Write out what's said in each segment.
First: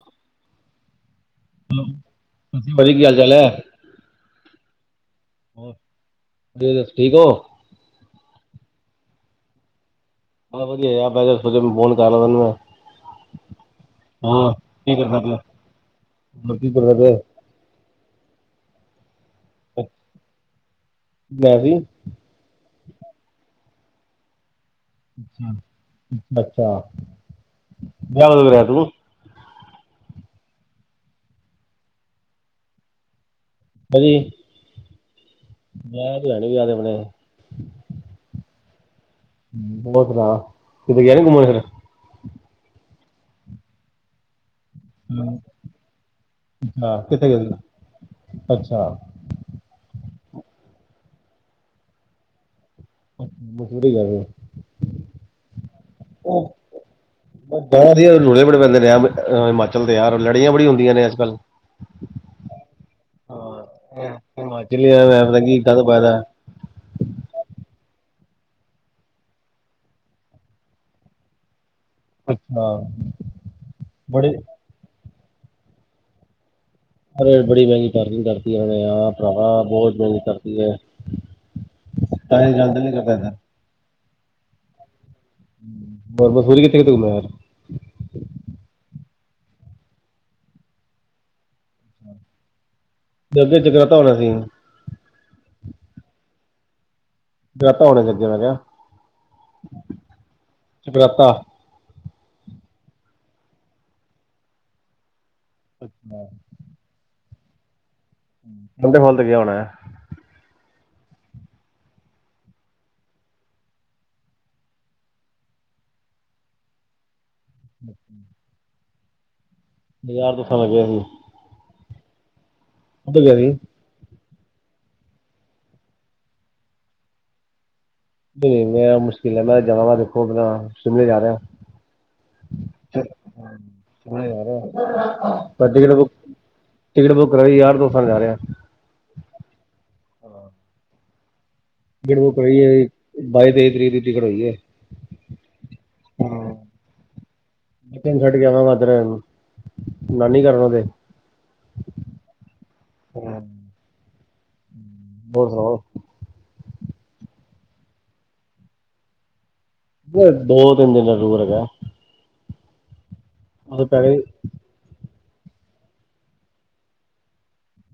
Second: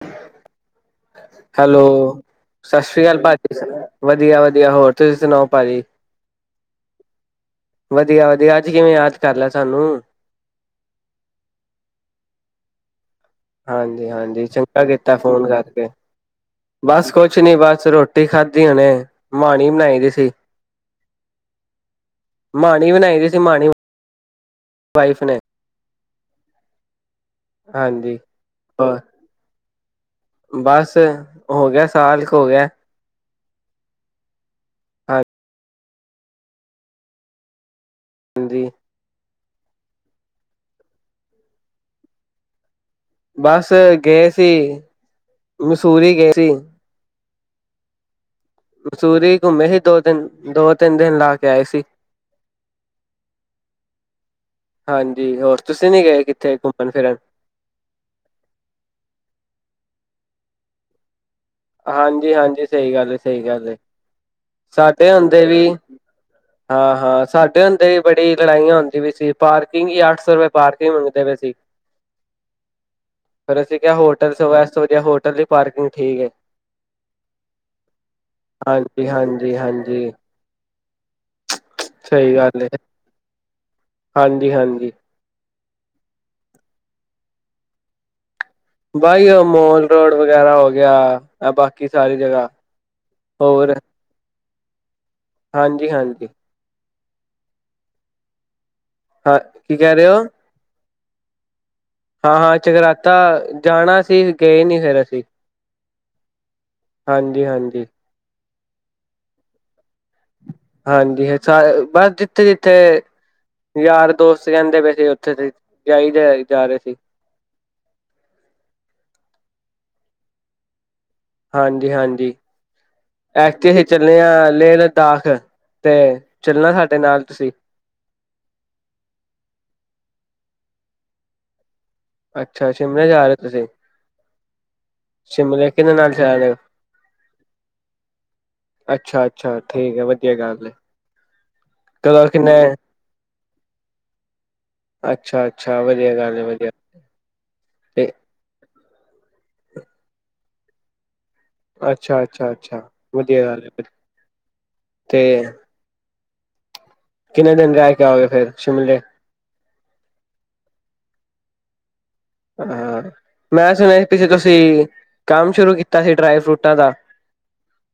[unintelligible] Hello, ਹਾਂਜੀ ਸਤਿ ਭਾਜੀ ਸ਼੍ਰੀ ਕੀ ਹਾਲ ਅਕਾਲ ਚਾਲ ਹੈ ਪਾਜੀ, ਵਧੀਆ ਵਧੀਆ ਹੋਰ ਤੁਸੀਂ ਸੁਣਾਓ ਹੋਰ ਪਾਜੀ। ਤੁਸੀਂ ਦੱਸੋ ਠੀਕ ਹੋ। ਵਧੀਆ ਵਧੀਆ ਅੱਜ ਕਿਵੇਂ ਯਾਦ ਕਰ ਲਿਆ ਸਾਨੂੰ। ਬ ਵਧੀਆ ਯਾਰ, ਮੈਂ ਸੋਚਿਆ ਤੈਨੂੰ ਫੋਨ ਕਰ ਲੈਣੇ ਆ। ਹਾਂਜੀ ਹਾਂਜੀ ਚੰਗਾ ਕੀ ਕੀਤਾ ਕਰਦਾ ਪਿਆ ਫੋਨ ਕਰਕੇ। ਹੋਰ ਕੀ ਕਰਦਾ ਬਸ ਪਿਆ ਕੁਛ ਨੀ ਬਸ ਰੋਟੀ ਖਾਧੀ ਹੁਣੇ ਮਾਣੀ ਬਣਾਈ ਦੀ ਸੀ। ਮੈਂ ਵੀ ਮਾਣੀ ਬਣਾਈ ਦੀ ਸੀ ਮਾਣੀ। ਵਾਈਫ ਨੇ, ਅੱਛਾ ਅੱਛ ਅੱਛਾ। ਹਾਂਜੀ ਵਿਆਹ ਕਦੋਂ ਕਰਾਇਆ ਤੂੰ ਹੋਰ ਬਸ ਹੋ ਗਿਆ ਸਾਲ ਕੁ ਹੋ ਗਿਆ। ਹਾਂਜੀ ਅੱਛ ਮੈਂ ਲੈਣੇ ਵੀ ਜਾਦੇ ਬਣੇ। ਦਿਲ ਜੀ ਹੋਰ ਸੁਣਾ ਕਿਤੇ ਗਿਆ ਸੀ ਘੁੰਮਣ ਫਿਰਨ ਬਸ ਗਏ ਸੀ ਮਸੂਰੀ ਗਏ ਸੀ। ਹਾਂ ਕਿਥੇ ਗਏ ਸੀ। ਅੱਛਾ ਮਸੂਰੀ ਘੁੰਮੇ ਸੀ ਦੋ ਦਿਨ ਦੋ ਤਿੰਨ ਦਿਨ ਲਾ ਕੇ ਆਏ ਸੀ। ਮਸੂਰੀ ਗਏ ਸੀ ਹਾਂਜੀ ਹੋਰ ਤੁਸੀਂ ਨੀ ਗਏ ਕਿੱਥੇ ਘੁੰਮਣ ਫਿਰਨ। ਬ ਰੁਲੇ ਬੜੇ ਪੈਂਦੇ ਨੇ ਹਿਮਾਚਲ ਦੇ ਯਾਰ ਲੜੀਆਂ ਬੜੀ ਹੁੰਦੀਆਂ ਨੇ ਅਜਕੱਲ। ਹਾਂਜੀ ਹਾਂਜੀ ਸਹੀ ਗੱਲ ਏ ਸਹੀ ਗੱਲ ਏ ਹਾਂ ਹਿਮਾਚਲੀ ਸਾਡੇ ਮੈਂ ਪਤਾ ਹੁੰਦੇ ਕੀ ਵੀ। ਗੰਦ ਪਾਇਆ ਦਾ ਹਾਂ ਹਾਂ ਸਾਡੇ ਹੁੰਦੇ ਵੀ ਬੜੀ ਲੜਾਈਆਂ ਹੁੰਦੀਆਂ ਪਈਆਂ ਸੀ ਪਾਰਕਿੰਗ ਹੀ ਅੱਠ ਸੌ ਰੁਪਏ ਪਾਰਕਿੰਗ ਮੰਗਦੇ ਪਏ ਸੀ। ਅੱਛਾ। ਫਿਰ ਅਸੀਂ ਕਿਹਾ ਬੜੇ ਹੋਟਲ ਚ ਰੈਸਟ ਹੋ ਜਾਏ ਹੋਟਲ ਦੀ ਪਾਰਕਿੰਗ ਠੀਕ ਹੈ। ਰੇਟ ਬੜੀ ਮਹਿੰਗੀ ਪਾਰਕਿੰਗ ਕਰਤੀ ਉਹ ਨੇ ਯਾਰ ਭਰਾਵਾ ਬਹੁਤ ਹਾਂਜੀ-ਹਾਂਜੀ-ਹਾਂਜੀ ਮਹਿੰਗੀ ਕਰਤੀ ਐ ਸਹੀ ਗੱਲ ਏ ਹਾਂਜੀ ਹਾਂਜੀ। ਹੋਰ ਮਨਸੂਰੀ ਕਿੱਥੇ ਕਿੱਥੇ ਘੁੰਮਿਆ। ਬਾਈ ਉਹ ਮੋਲ ਰੋਡ ਵਗੈਰਾ ਹੋ ਗਿਆ ਇਹ ਬਾਕੀ ਸਾਰੀ ਜਗ੍ਹਾ। ਜਲਦੇ ਜਗਰਾਤਾ ਹੋਣਾ ਸੀਗਾ ਹਾਂਜੀ ਹਾਂਜੀ ਜਗਰਾਤਾ ਹੋਣ ਲੱਗਿਆ ਮੈਂ ਕਿਹਾ ਹਾਂ ਕੀ ਕਹਿ ਰਹੇ ਔ ਜਗਰਾਤਾ ਹਾਂ ਹਾਂ ਜਗਰਾਤਾ ਜਾਣਾ ਸੀ ਗਏ ਨੀ ਫੇਰ ਅਸੀਂ ਅੱਛਾ ਹਾਂਜੀ ਹਾਂਜੀ ਬੰਦੇ ਕੋਲ ਤਾ ਗਿਆ ਹੋਣਾ ਹਾਂਜੀ ਅ ਸਾਰੇ ਬਸ ਜਿੱਥੇ ਜਿੱਥੇ ਯਾਰ ਦੋਸਤ ਕਹਿੰਦੇ ਪਏ ਸੀ ਉੱਥੇ ਤੇ ਜਾਈਦਾ ਜਾ ਰਹੇ ਸੀ ਅੱਛਾ ਬਾਜ਼ਾਰ [unintelligible] ਹਾਂਜੀ ਹਾਂਜੀ ਐਥੇ ਚੱਲੇਆ ਲੇਹ ਲਦਾਖ ਤੇ ਚੱਲਣਾ ਸਾਡੇ ਨਾਲ ਤੁਸੀਂ ਨਹੀਂ ਮੇਰਾ ਮੁਸ਼ਕਿਲ ਹੈ ਮੈਂ ਜਾਣਾ ਵਾ ਦੇਖੋ ਆਪਣਾ ਸ਼ਿਮਲੇ ਜਾ ਰਿਹਾ। ਅੱਛਾ ਸ਼ਿਮਲੇ ਜਾ ਰਹੇ ਹੋ ਤੁਸੀਂ ਸ਼ਿਮਲੇ ਜਾ ਰਿਹਾ ਮੈਂ ਪਰ ਸ਼ਿਮਲੇ ਟਿਕਟ ਕਿਹਦੇ ਬੁੱਕ ਨਾਲ ਜਾ ਰਹੇ ਹੋ ਟਿਕਟ ਬੁੱਕ ਕਰਾਈ ਯਾਰ ਤੋਂ ਸ ਜਾ ਰਿਹਾ ਅੱਛਾ ਅੱਛਾ ਠੀਕ ਆ ਵਧੀਆ ਗੱਲ ਏ ਗੜਬੋ ਕਰਈ ਹੈ ਬਾਈ ਤੇਈ ਤਰੀਕ ਦੀ ਟਿਕਟ ਹੋਈ ਹੈ ਅੱਛਾ ਅੱਛਾ ਵਧੀਆ ਗੱਲ ਹੈ ਵਧੀਆ ਤੇ ਬੱਚਿਆਂ ਨੂੰ ਛੱਡ ਕੇ ਆਵਾਂਗਾ [unintelligible] ਨਾਨੀ ਕਰਨ ਉਹਦੇ ਅੱਛਾ ਅੱਛਾ ਅੱਛਾ ਵਧੀਆ ਗਲ ਹੈ ਫਿਰ ਹੋਰ ਸੁਣਾਓ ਕਿੰਨੇ ਦਿਨ ਰਹਿ ਕੇ ਆਓਗੇ ਫੇਰ ਸ਼ਿਮਲੇ ਬਸ ਦੋ ਤਿੰਨ ਦਿਨ ਦਾ ਟੂਰ ਹੈ ਹਾਂ, ਮੈਂ ਉੱਥੇ ਸੁਣਿਆ ਪੈ ਸੀ ਗਏ ਪਿੱਛੇ ਤੁਸੀਂ ਕੰਮ ਸ਼ੁਰੂ ਕੀਤਾ ਸੀ ਡਰਾਈ ਫਰੂਟਾਂ ਦਾ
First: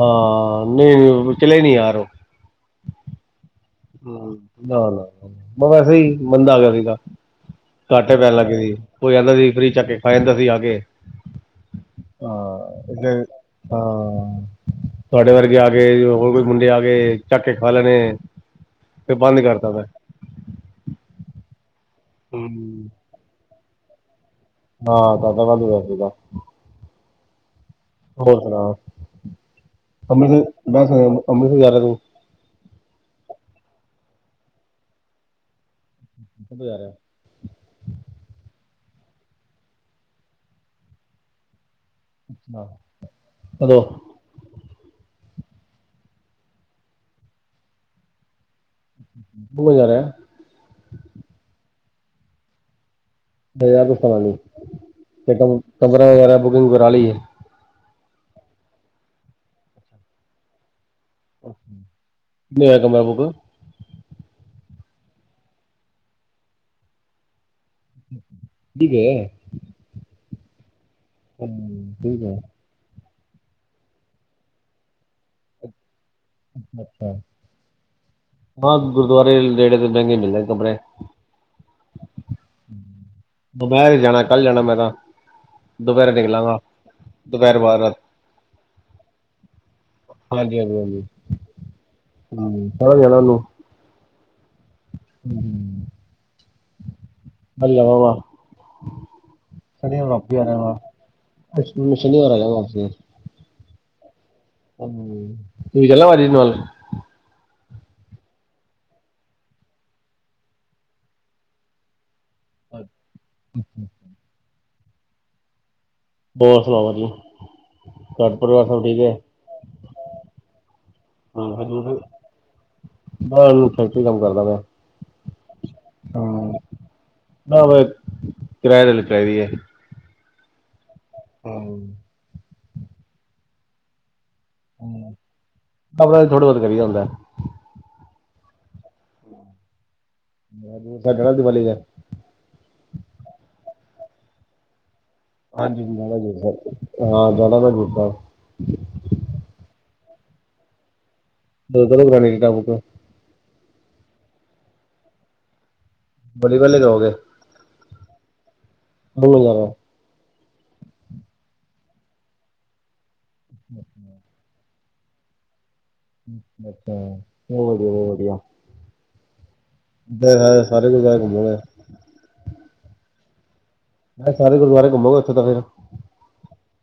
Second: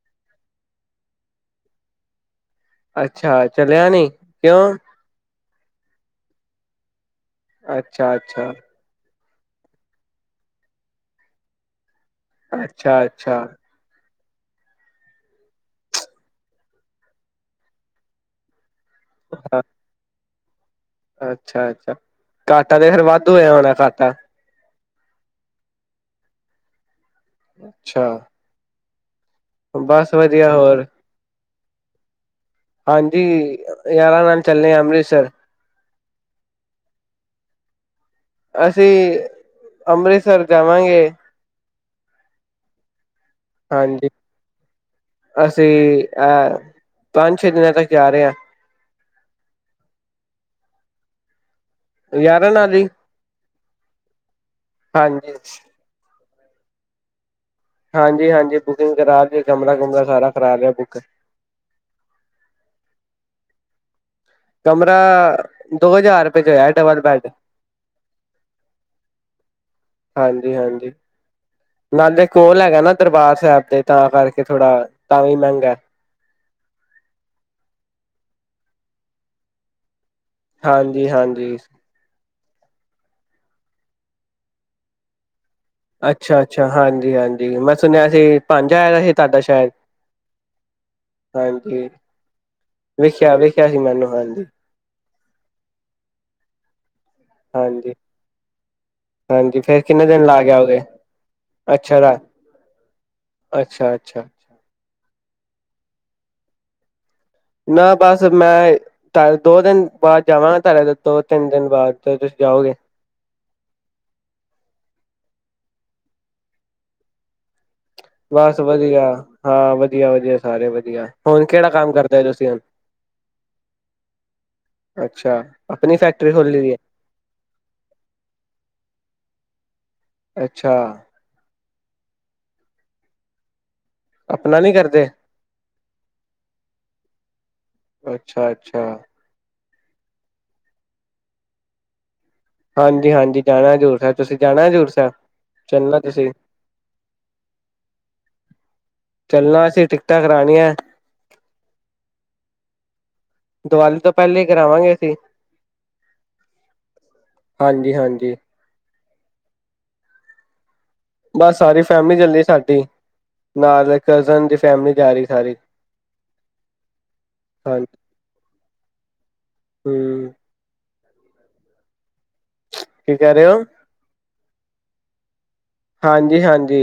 ਹਾਂ ਨਹੀਂ ਓ ਚਲੇ ਨੀ ਯਾਰ ਉਹ ਅੱਛਾ ਅੱਛਾ ਚਲਿਆ ਹਾਂ ਨਾ ਨਾ ਵੈਸੇ ਹੀ ਮੰਦਾ ਕਰੀਦਾ ਅੱਛਾ ਘਾਟੇ ਪੈਣ ਲੱਗ ਅੱਛਾ ਗਏ ਸੀ ਕੋਈ ਆਂਦਾ ਸੀ ਫਰੀ ਚੱਕ ਕੇ ਖਾ ਜਾਂਦਾ ਸੀ ਆ ਕੇ ਹਾਂ ਅੱਛਾ ਇਥੇ ਅੱਛਾ ਹਾਂ ਤੁਹਾਡੇ ਵਰਗੇ ਆ ਗਏ ਹੋਰ ਕੋਈ ਮੁੰਡੇ ਆ ਗਏ ਚੱਕ ਕੇ ਖਾ ਲੈਣੇ ਤੇ ਬੰਦ ਹਾਂ, ਕਰਦਾ ਮੈਂ ਅੱਛਾ ਅੱਛਾ ਹੂੰ ਘਾਟਾ ਤੇ ਫਿਰ ਵਾਧੂ ਹੋਇਆ ਹੋਣਾ ਘਾਟਾ ਹਾਂ ਘਾਟਾ ਵਾਧੂ ਹੋਇਆ ਸੀਗਾ ਅੱਛਾ ਹੋ ਸੁਣਾ ਬਸ ਵਧੀਆ ਅੰਮ੍ਰਿਤਸਰ ਹੋਰ ਮੈਂ ਸੁਣਿਆ ਅੰਮ੍ਰਿਤਸਰ ਜਾ ਰਿਹਾ ਤੂੰ ਹਾਂਜੀ ਯਾਰਾਂ ਨਾਲ ਚੱਲੇ ਆਂ ਅੰਮ੍ਰਿਤਸਰ ਕਿੱਥੇ ਜਾ ਰਿਹਾ ਅਸੀਂ ਅੰਮ੍ਰਿਤਸਰ ਜਾਵਾਂਗੇ ੱਹਾਂ ਹਾਂਜੀ, ਅਸੀਂ ਹੈਂ ਪੰਜ- ਛੇ ਦਿਨਾਂ ਤੱਕ ਜਾ ਰਹੇ ਹਾਂ ਤੂ ਜਾ ਰਿਹਾ ਯਾਰਾਂ ਨਾਲ ਹੀ ਯਾਰ ਦਾ ਪਤਾ ਨੀ ਹਾਂਜੀ ਕੀ ਪੰਦਰਾਂ ਵਗੈਰਾ ਬੁਕਿੰਗ ਕਰਾ ਲਈ ਹੈ ਹਾਂਜੀ- ਹਾਂਜੀ ਬੁਕਿੰਗ ਕਰਾਕੇ ਕਮਰਾ ਕੁਮਰਾ ਸਾਰਾ ਕਰਾ ਲਿਆ ਬੁੱਕ ਕਿਨੇ ਆ ਕਮਰਾ ਬੁੱਕ ਕਮਰਾ ਦੋ ਹਜ਼ਾਰ ਰੁਪਏ 'ਚ ਹੋਇਆ ਡਬਲ ਬੈਡ ਕੀ ਗੇ ਹਾਂਜੀ -ਹਾਂਜੀ ਠੀਕ ਹੈ ਨਾਲੇ ਕੋਲ ਹੈਗਾ ਨਾ ਦਰਬਾਰ ਸਾਹਿਬ ਦੇ ਤਾਂ ਕਰਕੇ ਥੋੜਾ, ਤਾਂ ਵੀ ਮਹਿੰਗਾ ਅੱਛਾ ਹਾਂ ਗੁਰਦੁਆਰੇ ਨੇੜੇ ਤੇ ਡੰਗੇ ਮਿਲ ਜਾਂਦੇ ਹਾਂਜੀ- ਹਾਂਜੀ ਦੁਮਹਿਰ ਜਾਣਾ ਕੱਲ ਜਾਣਾ ਮੈਂ ਕ ਅੱਛਾ ਅੱਛਾ ਹਾਂਜੀ ਹਾਂਜੀ ਦੁਪਹਿਰ ਮੈਂ ਬਾਅਦ ਰਾਤ ਸੁਣਿਆ ਸੀ ਪੰਜ ਆਇਆ ਸੀ ਤਾਡਾ ਸ਼ਹਿਰ ਹਾਂਜੀ ਹਾਂਜੀ ਹਾਂਜੀ ਹੂੰ ਕਹਾਂ ਜਾਣਾ ਉਹਨੂੰ ਦੱਸਿਆ ਸੀ ਮੈਨੂੰ ਹਾਂਜੀ ਹਮ ਹਾਂਜੀ ਮਲੋਵਾ ਹਾਂਜੀ ਫੇਰ ਕਿੰਨੇ ਦਿਨ ਲਾ ਕੇ ਆਓਗੇ [unintelligible] ਅਸੀ ਅੱਛਾ ਰਾ ਸ਼ਨੀਵਾਰ ਆ ਜਾਣਾ ਵਾਪਸੀ ਅੱਛਾ- ਅੱਛਾ ਹਾਂਜੀ ਤੁਸੀ ਚਲਣਾ ਇਨਵਾਲ ਨਾ ਬਸ ਮੈਂ ਏ ਤ ਦੋ ਦਿਨ ਬਾਅਦ ਜਾਵਾਂ, ਤੁਹਾਡੇ ਤੋਂ ਦੋ-ਤਿੰਨ ਦਿਨ ਬਾਅਦ ਤੁਸੀਂ ਜਾਓ। ਅੱਛਾ ਹੋਰ ਸੁਣਾਓ ਤੁਸੀਂ? ਬਸ ਵਧੀਆ ਹਾਂ, ਵਧੀਆ ਵਧੀਆ ਸਾਰੇ ਵਧੀਆ, ਹੁਣ ਕਿਹੜਾ ਕੰਮ ਕਰਦੇ ਤੁਸੀਂ ਹੁਣ? ਮੈਂ ਫੈਕਟਰੀ ਚ ਕੰਮ ਕਰਦਾ ਅੱਛਾ ਪਿਆ ਆਪਣੀ ਫੈਕਟਰੀ ਹਾਂ। ਖੋਲੀ ਦੀ ਹੈ ਨਾਵ ਕਿਰਾਏ ਤੇ ਲੱਗੀ ਹੋਈ ਐ। ਅੱਛਾ। ਆਹੋ। ਆਪਣਾ ਨੀ ਕਰਦੇ? ਆਪਣਾ ਥੋੜਾ ਬਹੁਤ ਕਰੀਦਾ ਹੁੰਦਾ ਅੱਛਾ ਅੱਛਾ। ਬੜਾ ਦੂਰ, ਸਾਡਾ ਕਿਹੜਾ ਦੀਵਾਲੀ ਐ। ਹਾਂਜੀ ਹਾਂਜੀ, ਜਾਣਾ ਹਜ਼ੂਰ ਸਾਹਿਬ। ਤੁਸੀਂ ਜਾਣਾ ਹਜ਼ੂਰ ਸਾਹਿਬ? ਹਾਂਜੀ ਚੱਲਣਾ ਜਾਣਾ ਤੁਸੀਂ ਹਜ਼ੂਰ ਸਾਹਿਬ, ਹਾਂ ਜਾਣਾ ਮੈਂ ਹਜ਼ੂਰ ਸਾਹਿਬ। ਚੱਲਣਾ ਅਸੀਂ ਟਿਕਟਾਂ ਕਰਾਣੀਆਂ। ਕਦੋਂ ਤੱਕ ਕਰਾਣੀਆ ਟਿਕਟਾਂ ਬੁੱਕ? ਦੀਵਾਲੀ ਤੋਂ ਪਹਿਲੇ ਹੀ ਕਰਾਵਾਂਗੇ ਅਸੀਂ। ਬੱਲੇ ਬੱਲੇ ਜਾਉਗੇ? ਹਾਂਜੀ ਹਾਂਜੀ। [inaudible] ਜਾਣਾ। ਬਸ ਸਾਰੀ ਫੈਮਿਲੀ ਚੱਲੀ ਸਾਡੀ, ਨਾਲ਼ ਕਜ਼ਨ ਦੀ ਫੈਮਿਲੀ ਜਾ ਰਹੀ ਸਾਰੀ। ਅੱਛਾ, ਬਹੁਤ ਵਧੀਆ ਹਾਂਜੀ ਬਹੁਤ ਵਧੀਆ। ਹਮ ਫੇਰ ਸਾਰੇ ਗੁਰਦੁਆਰੇ ਘੁੰਮੋਗੇ? ਕੀ ਕਹਿ ਰਹੇ ਓ? ਮੈਂ ਕਹਾ ਸਾਰੇ ਗੁਰਦਆਰੇ ਘੁੰਮੋਗਾ ਉੱਥੇ ਤਾਂ ਫਿਰ? ਹਾਂਜੀ ਹਾਂਜੀ,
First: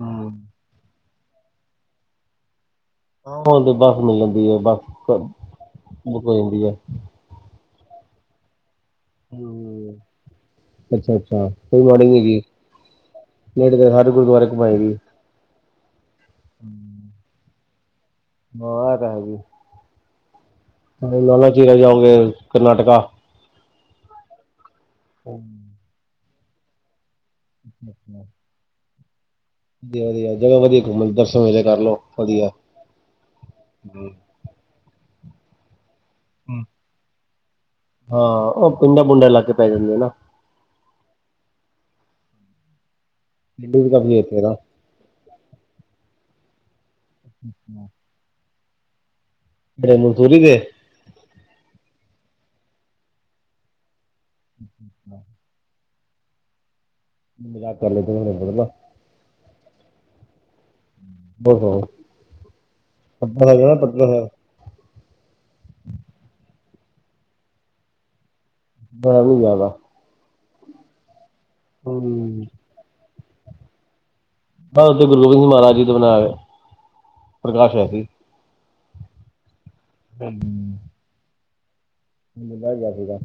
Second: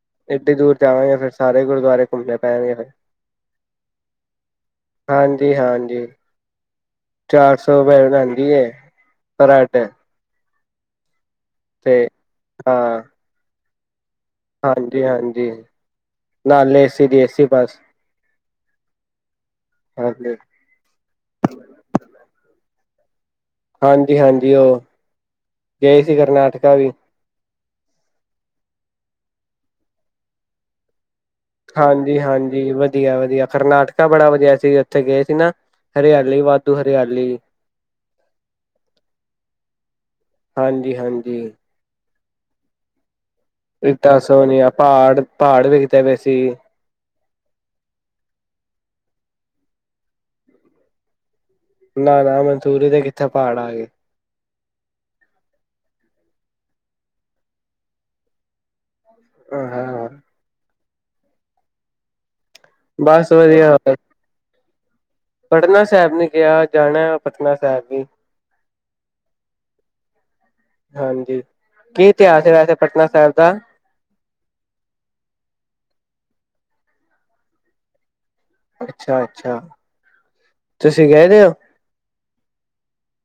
ਹਮ ਏਡੀ ਦੂਰ ਜਾਵਾਂਗੇ, ਫਿਰ ਸਾਰੇ ਗੁਰਦੁਆਰੇ ਘੁੰਮਣੇ ਪੈਣਗੇ ਫੇਰ। ਆਹੋ ਹੁਣ ਤੇ ਬੱਸ ਮਿਲ ਜਾਂਦੀ ਐ, ਬੱਸ ਹਾਂਜੀ ਹਾਂਜੀ ਬੁੱਕ ਹੋ ਜਾਂਦੀ ਐ। ਚਾਰ ਸੌ ਰੁਪਏ ਲੈਂਦੀ ਏ ਪਰਾਂਠੇ। ਹਮ ਅੱਛਾ ਅੱਛਾ, ਕੋਈ ਮੋਡਿੰਗ ਨੀ ਹੈਗੀ ਐ, ਹਾਂ ਨਹੀਂ ਤਾਂ ਫੇਰ ਹਰ ਗੁਰਦੁਆਰੇ ਘੁਮਾਏਗੀ ਹਾਂਜੀ ਹਾਂਜੀ, ਨਾਲੇ ਏ-ਸੀ ਦੀ ਏ-ਸੀ ਬੱਸ। ਮਹਾਰਾਜ। ਓਕੇ। ਨਾਲੇ ਨਾਨਕ ਝੀਰਾ ਜਾਓਗੇ ਕਰਨਾਟਕਾ? ਹਾਂਜੀ ਹਾਂਜੀ ਓ। ਹਮ ਗਏ ਸੀ ਕਰਨਾਟਕਾ ਵੀ। ਅੱਛਾ। ਵਧੀਆ ਵਧੀਆ, ਜਗਾ ਵਧੀਆ ਘੁੰਮਣ ਦ ਹਾਂਜੀ ਹਾਂਜੀ, ਵਧੀਆ ਵਧੀਆ ਕਰਨਾਟਕਾ ਬੜਾ ਵਧੀਆ ਸੀ, ਉੱਥੇ ਗਏ ਸੀ ਨਾ ਹਰਿਆ ਹੂੰ। ਹਾਂ, ਉਹ ਪਿੰਡਾਂ ਪੁੰਡਾ ਲਾਕੇ ਪੈ ਜਾਂਦੇ ਨੇ ਨਾ। ਹਾਂਜੀ ਹਾਂਜੀ। ਪਿੰਡ ਵੀ ਰੀਤਾ ਕਾਫੀ ਇੱਥੇ ਨਾ ਸੋਨੀਆ ਪਹਾੜ ਪਹਾੜ ਵੇਖਦੇ ਪਏ ਸੀ। ਅੱਛਾ। ਐ ਮਨਤੂਰੀ ਦੇ? ਨਾ ਨਾ ਮਨਤੂਰੀ ਦੇ ਕਿੱਥੇ ਪਹਾੜ ਆ ਗਏ। ਅੱਛ ਅੱਛਾ ਮਜ਼ਾਕ ਕਰਦੇ ਪਏ [inaudible] ਹਾਂ ਹਾਂ ਹਾਂ। ਔ ਹੋ ਬਸ ਪਤਾ ਲਗਿਆ ਵਧੀਆ ਪਤਾ। ਪਟਨਾ ਸਾਹਿਬ ਨੇ ਕਿਹਾ ਜਾਣਾ ਪਟਨਾ ਸਾਹਿਬ ਵੀ। ਮੈਂ ਵੀ ਜਾਣਾ। ਹਾਂਜੀ। ਹਾਂ ਕੀ ਇਤਿਹਾਸ ਹੈ ਵੈਸੇ ਪਟਨਾ ਸਾਹਿਬ ਦਾ? ਬੱਸ ੳਹ ਗੁਰੂ ਗੋਬਿੰਦ ਸਿੰਘ ਮਹਾਰਾਜ ਜੀ ਦੇ ਬਣਾਏ ਪ੍ਰਕਾਸ਼ ਹੋਇਆ ਸੀ। ਅੱਛਾ ਅੱਛਾ। ਹਮ ਤੁਸੀਂ ਗਏ ਦੇ ਹੋ। ਮਿਲਾ ਯਾਦੇ ਦਾ।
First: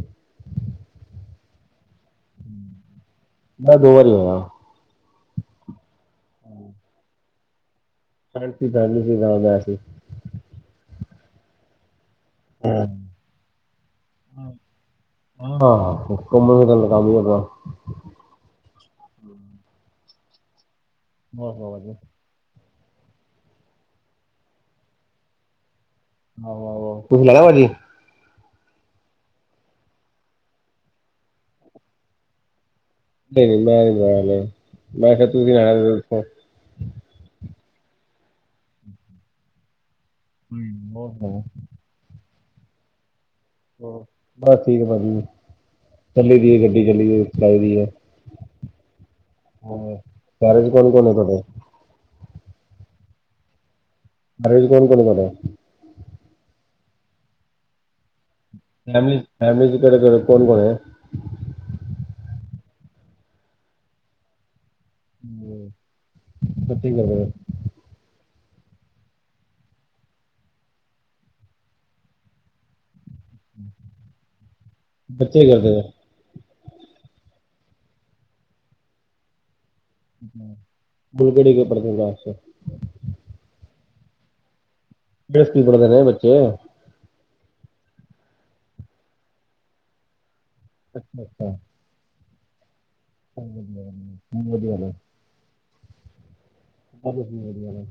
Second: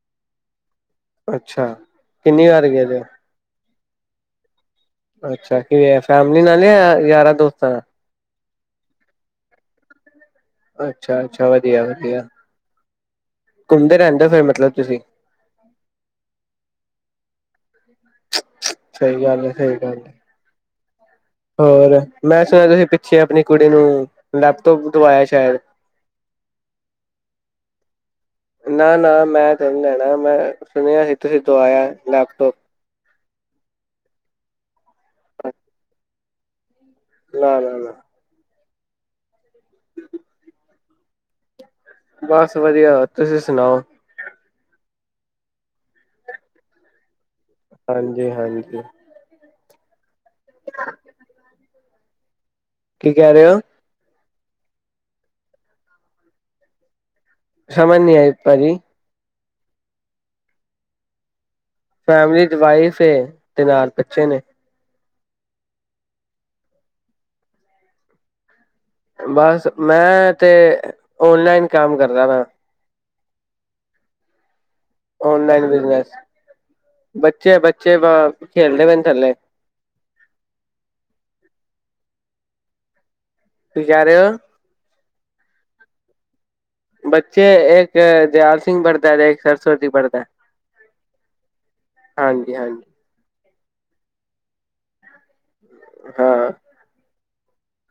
ਅੱਛਾ। ਕਿੰਨੀ ਵਾਰ ਗਏਦੇ ਹੋ? ਮੈਂ ਦੋ ਵਾਰੀ ਹੋਇਆ। ਅੱਛਾ। ਕਿਵੇਂ ਫੈਮਿਲੀ ਨਾਲ ਜਾਂ ਯਾਰਾਂ ਦੋਸਤਾਂ ਨਾਲ। ਆਂਟੀ ਫੈਮਲੀ ਨਾਲ ਗਯਾ ਸੀ। ਅੱਛਾ। ਅੱਛਾ। ਵਧੀਆ ਵਧੀਆ ਘੁੰਮਦੇ ਰਹਿੰਦੇ ਹੋ ਫਿਰ ਮਤਲਬ ਤੁਸੀਂ ਹਾਂ ਹੁਕਮ ਲਗਾਨੀ ਆ। ਸਹੀ ਗੱਲ ਹੈ। ਸਹੀ ਗੱਲ ਹੈ। ਹੋਰ ਮੈਂ ਸੁਣਿਆ। ਤੁਸੀਂ ਪਿੱਛੇ ਆਪਣੀ ਕੁੜੀ ਨੂੰ ਲੈਪਟੋਪ ਦਵਾਇਆ ਸ਼ਾਇਦ ਆਹੋ ਆਹੋ ਤੁਸੀਂ ਲੇਨਾ ਭਾਜੀ ਨਾ ਨਾ ਮੈਂ ਤੇ ਨਹੀਂ ਲੈਣਾ ਮੈਂ ਸੁਣਿਆ ਸੀ ਤੁਸੀਂ ਦਵਾਇਆ ਲੈਪਟੋਪ ਨਹੀਂ ਨਹੀਂ ਮੈਂ ਨਹੀਂ ਦਵਾਇਆ ਮੈਂ ਮੈਂ ਕਿਹਾ ਤੂੰ ਵੀ ਲੈਨਾ। ਨਾਂ ਨਾਂ ਨਾਂ। ਹਮ ਹੋਰ ਸੁਨਾਉ। ਬੱਸ ਵਧੀਆ ਤੁਸੀਂ ਸੁਣਾਓ। ਬਸ ਠੀਕ ਏ ਭਾਜੀ ਚੱਲੀ ਦੀ ਹੈ ਗੱਡੀ ਚੱਲੀ ਦੀ ਚਲਾਈ ਦੀ ਹੈ। ਹਾਂਜੀ ਹਾਂਜੀ। ਘਰ ਵਿਚ ਕੋਣ ਕੋਣ ਹੈ ਤੁਹਾਡੇ? ਕੀ ਕਹਿ ਰਹੇ ਹੋ? ਘਰ ਵਿੱਚ ਕੋੌਣ ਹੈ ਤੁਹਾਡੇ? ਸਮਝ ਨਹੀਂ ਆਈ ਭਾਜੀ। ਫੈਮਲੀ ਫੈਮਿਲੀ ਚ ਕੇੜੇ ਕੇੜੇ ਕੋਣ ਕੋਣ ਏ। ਫੈਮਿਲੀ ਚ ਵਾਈਫ ਏ ਤੇ ਨਾਲ ਬੱਚੇ ਨੇ। ਸਤ ਕਰ [unintelligible] ਬਸ ਮੈਂ ਤੇ ਔਨਲਾਈਨ ਕੰਮ ਕਰਦਾ ਪਇਆ। ਬੱਚੇ ਔਨਲਾਈਨ ਕਰਦੇ ਬਿਜਨਸ ਬੱਚੇ, ਬੱਚੇ ਬ ਖੇਲਦੇ ਪਏ ਨੇ ਥੱਲੇ। ਮੁਲਗੜੀ ਕੇ ਪੜਦੇ [unintelligible] ਕਿ ਕੇਹ ਰਹੇ ਹੋ। ਬੇਸਤੀ ਬੜਦੇ ਨੇ ਬੱਚੇ [unintelligible] ਬੱਚੇ ਇੱਕ ਦਿਆਲ ਸਿੰਘ ਪੜ੍ਹਦਾ ਵੇ। ਤੇ ਇੱਕ ਸਰਸਵਤੀ ਪੜ੍ਹਦਾ। ਅੱਛਾ ਅੱਛਾ। ਹਾਂਜੀ ਹਾਂਜੀ। ਵਧੀਆ। ਹਾਂ [unintelligible] ਵਧੀਆ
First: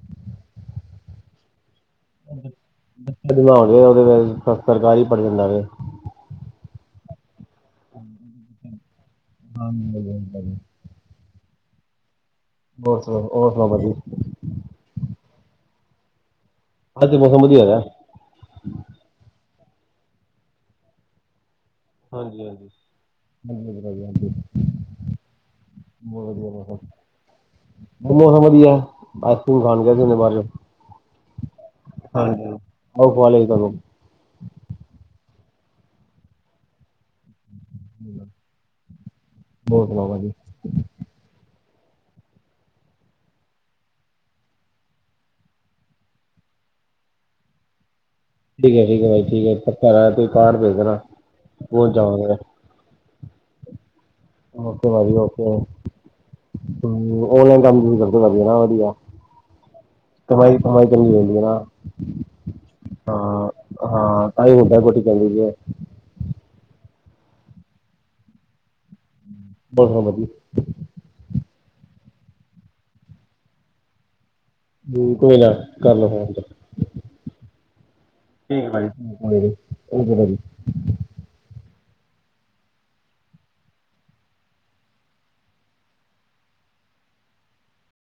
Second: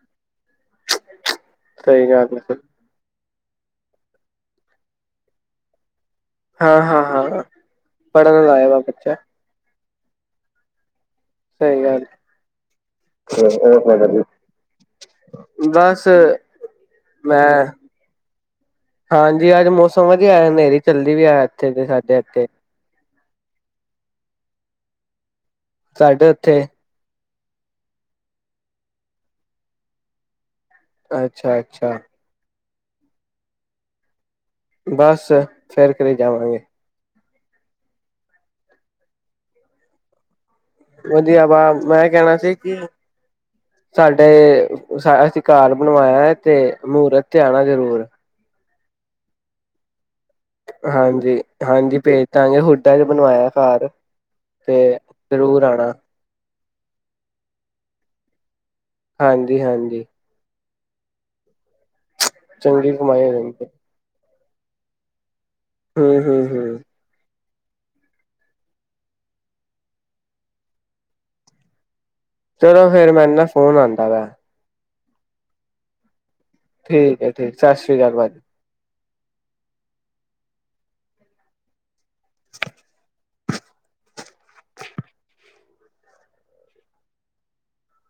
ਸਹੀ ਗੱਲ ਐ ਫੇਰ [unintelligible] ਉਹਦੇ ਫੇਰ ਸਰਕਾਰੀ ਪੜ ਜਾਂਦਾ ਵੇ ਹਾਂ, ਹਾਂ, ਹਾਂ ਪੜ੍ਹਨ ਲਾਇਆ ਵਾ ਬੱਚਾ ਹਾਂ ਜੀ [unintelligible] ਸਹੀ ਗੱਲ ਹੋਰ ਸੁਣਾਓ ਹੋਰ ਸੁਣਾਓ ਭਾਜੀ [unintelligible] ਬਸ ਅੱਜ ਮੌਸਮ ਵਧੀਆ ਮੈਂ ਹੈਗਾ ਹਾਂਜੀ ਅੱਜ ਮੌਸਮ ਵਧੀਆ ਹਨੇਰੀ ਚੱਲਦੀ ਪਈ ਐ ਇੱਥੇ ਤੇ ਸਾਡੇ ਹਾਂਜੀ, ਇੱਥੇ ਹਾਂਜੀ, ਹਾਂਜੀ, ਹਾਂਜੀ ਭਾਜੀ ਹਾਂਜੀ ਬਹੁਤ ਸਾਡੇ ਵਧੀਆ ਉੱਥੇ ਲੱਗਾ ਮੌਸਮ ਵਧੀਆ ਆਈਸਕ੍ਰੀਮ ਖਾਣ ਗਿਆ ਬਾਹਰ ਅੱਛਾ, ਅੱਛਾ ਹਾਂਜੀ ਉਹ [unintelligible] ਬਸ ਫੇਰ ਘਰੇ ਜਾਵਾਂਗੇ। ਹੋਰ ਸੁਣਾਓ ਭਾਜੀ ਵਧੀਆ ਵਾ ਮੈਂ ਕਹਿਣਾ ਸੀ ਕਿ ਸਾਡੇ ਅਸੀਂ ਘਰ ਬਣਵਾਇਆ ਤੇ ਮੁਹੂਰਤ ਤੇ ਆਣਾ ਜ਼ਰੂਰ ਠੀਕ ਏ, ਠੀਕ ਏ ਭਾਈ, ਠੀਕ ਏ ਪਰ ਹਾਂਜੀ, ਹਾਂਜੀ ਭੇਜ ਦਾਂਗੇ ਹੁੰਡਾ ਵੀ ਬਣਵਾਇਆ ਘਰ ਤੇ ਜ਼ਰੂਰ ਆਣਾ ਤੇ ਔਨਲਾਈਨ ਕੰਮ‌ ਸ਼ੁਰੂ ਕਰਦੇ ਭਾਈ ਵਧੀਆ ਹਾਂਜੀ, ਹਾਂਜੀ। ਕਮਾਈ ਕਮਾਈ ਕਿੰਨੀ ਹੋ ਜਾਂਦੀ ਆ ਚੰਗੀ ਕਮਾਇਆ ਹੋ ਜਾਂਦੀ ਹਾਂ ਤਾਂ ਹੀ ਹੁੰਡਾ ਕੋਠੀ ਪਾਈ ਹੋਈ ਐ ਹੂੰ, ਹੂੰ, ਹੂੰ ਬਸ ਵਧੀਆ ਚਲੋ ਫੇਰ ਮੈਨੂੰ ਨਾ ਫੋਨ ਆਂਦਾ ਵੇ ਕੋਈ ਨਾ ਕਰ ਲੋ ਫੇਰ ਹੈਡਲ ਠੀਕ ਏ ਠੀਕ ਏ ਸਤਿ ਸ਼੍ਰੀ ਅਕਾਲ ਭਾਜੀ। ਠੀਕ ਏ ਭਾਜੀ [unintelligible] ਭਾਜੀ [inaudible]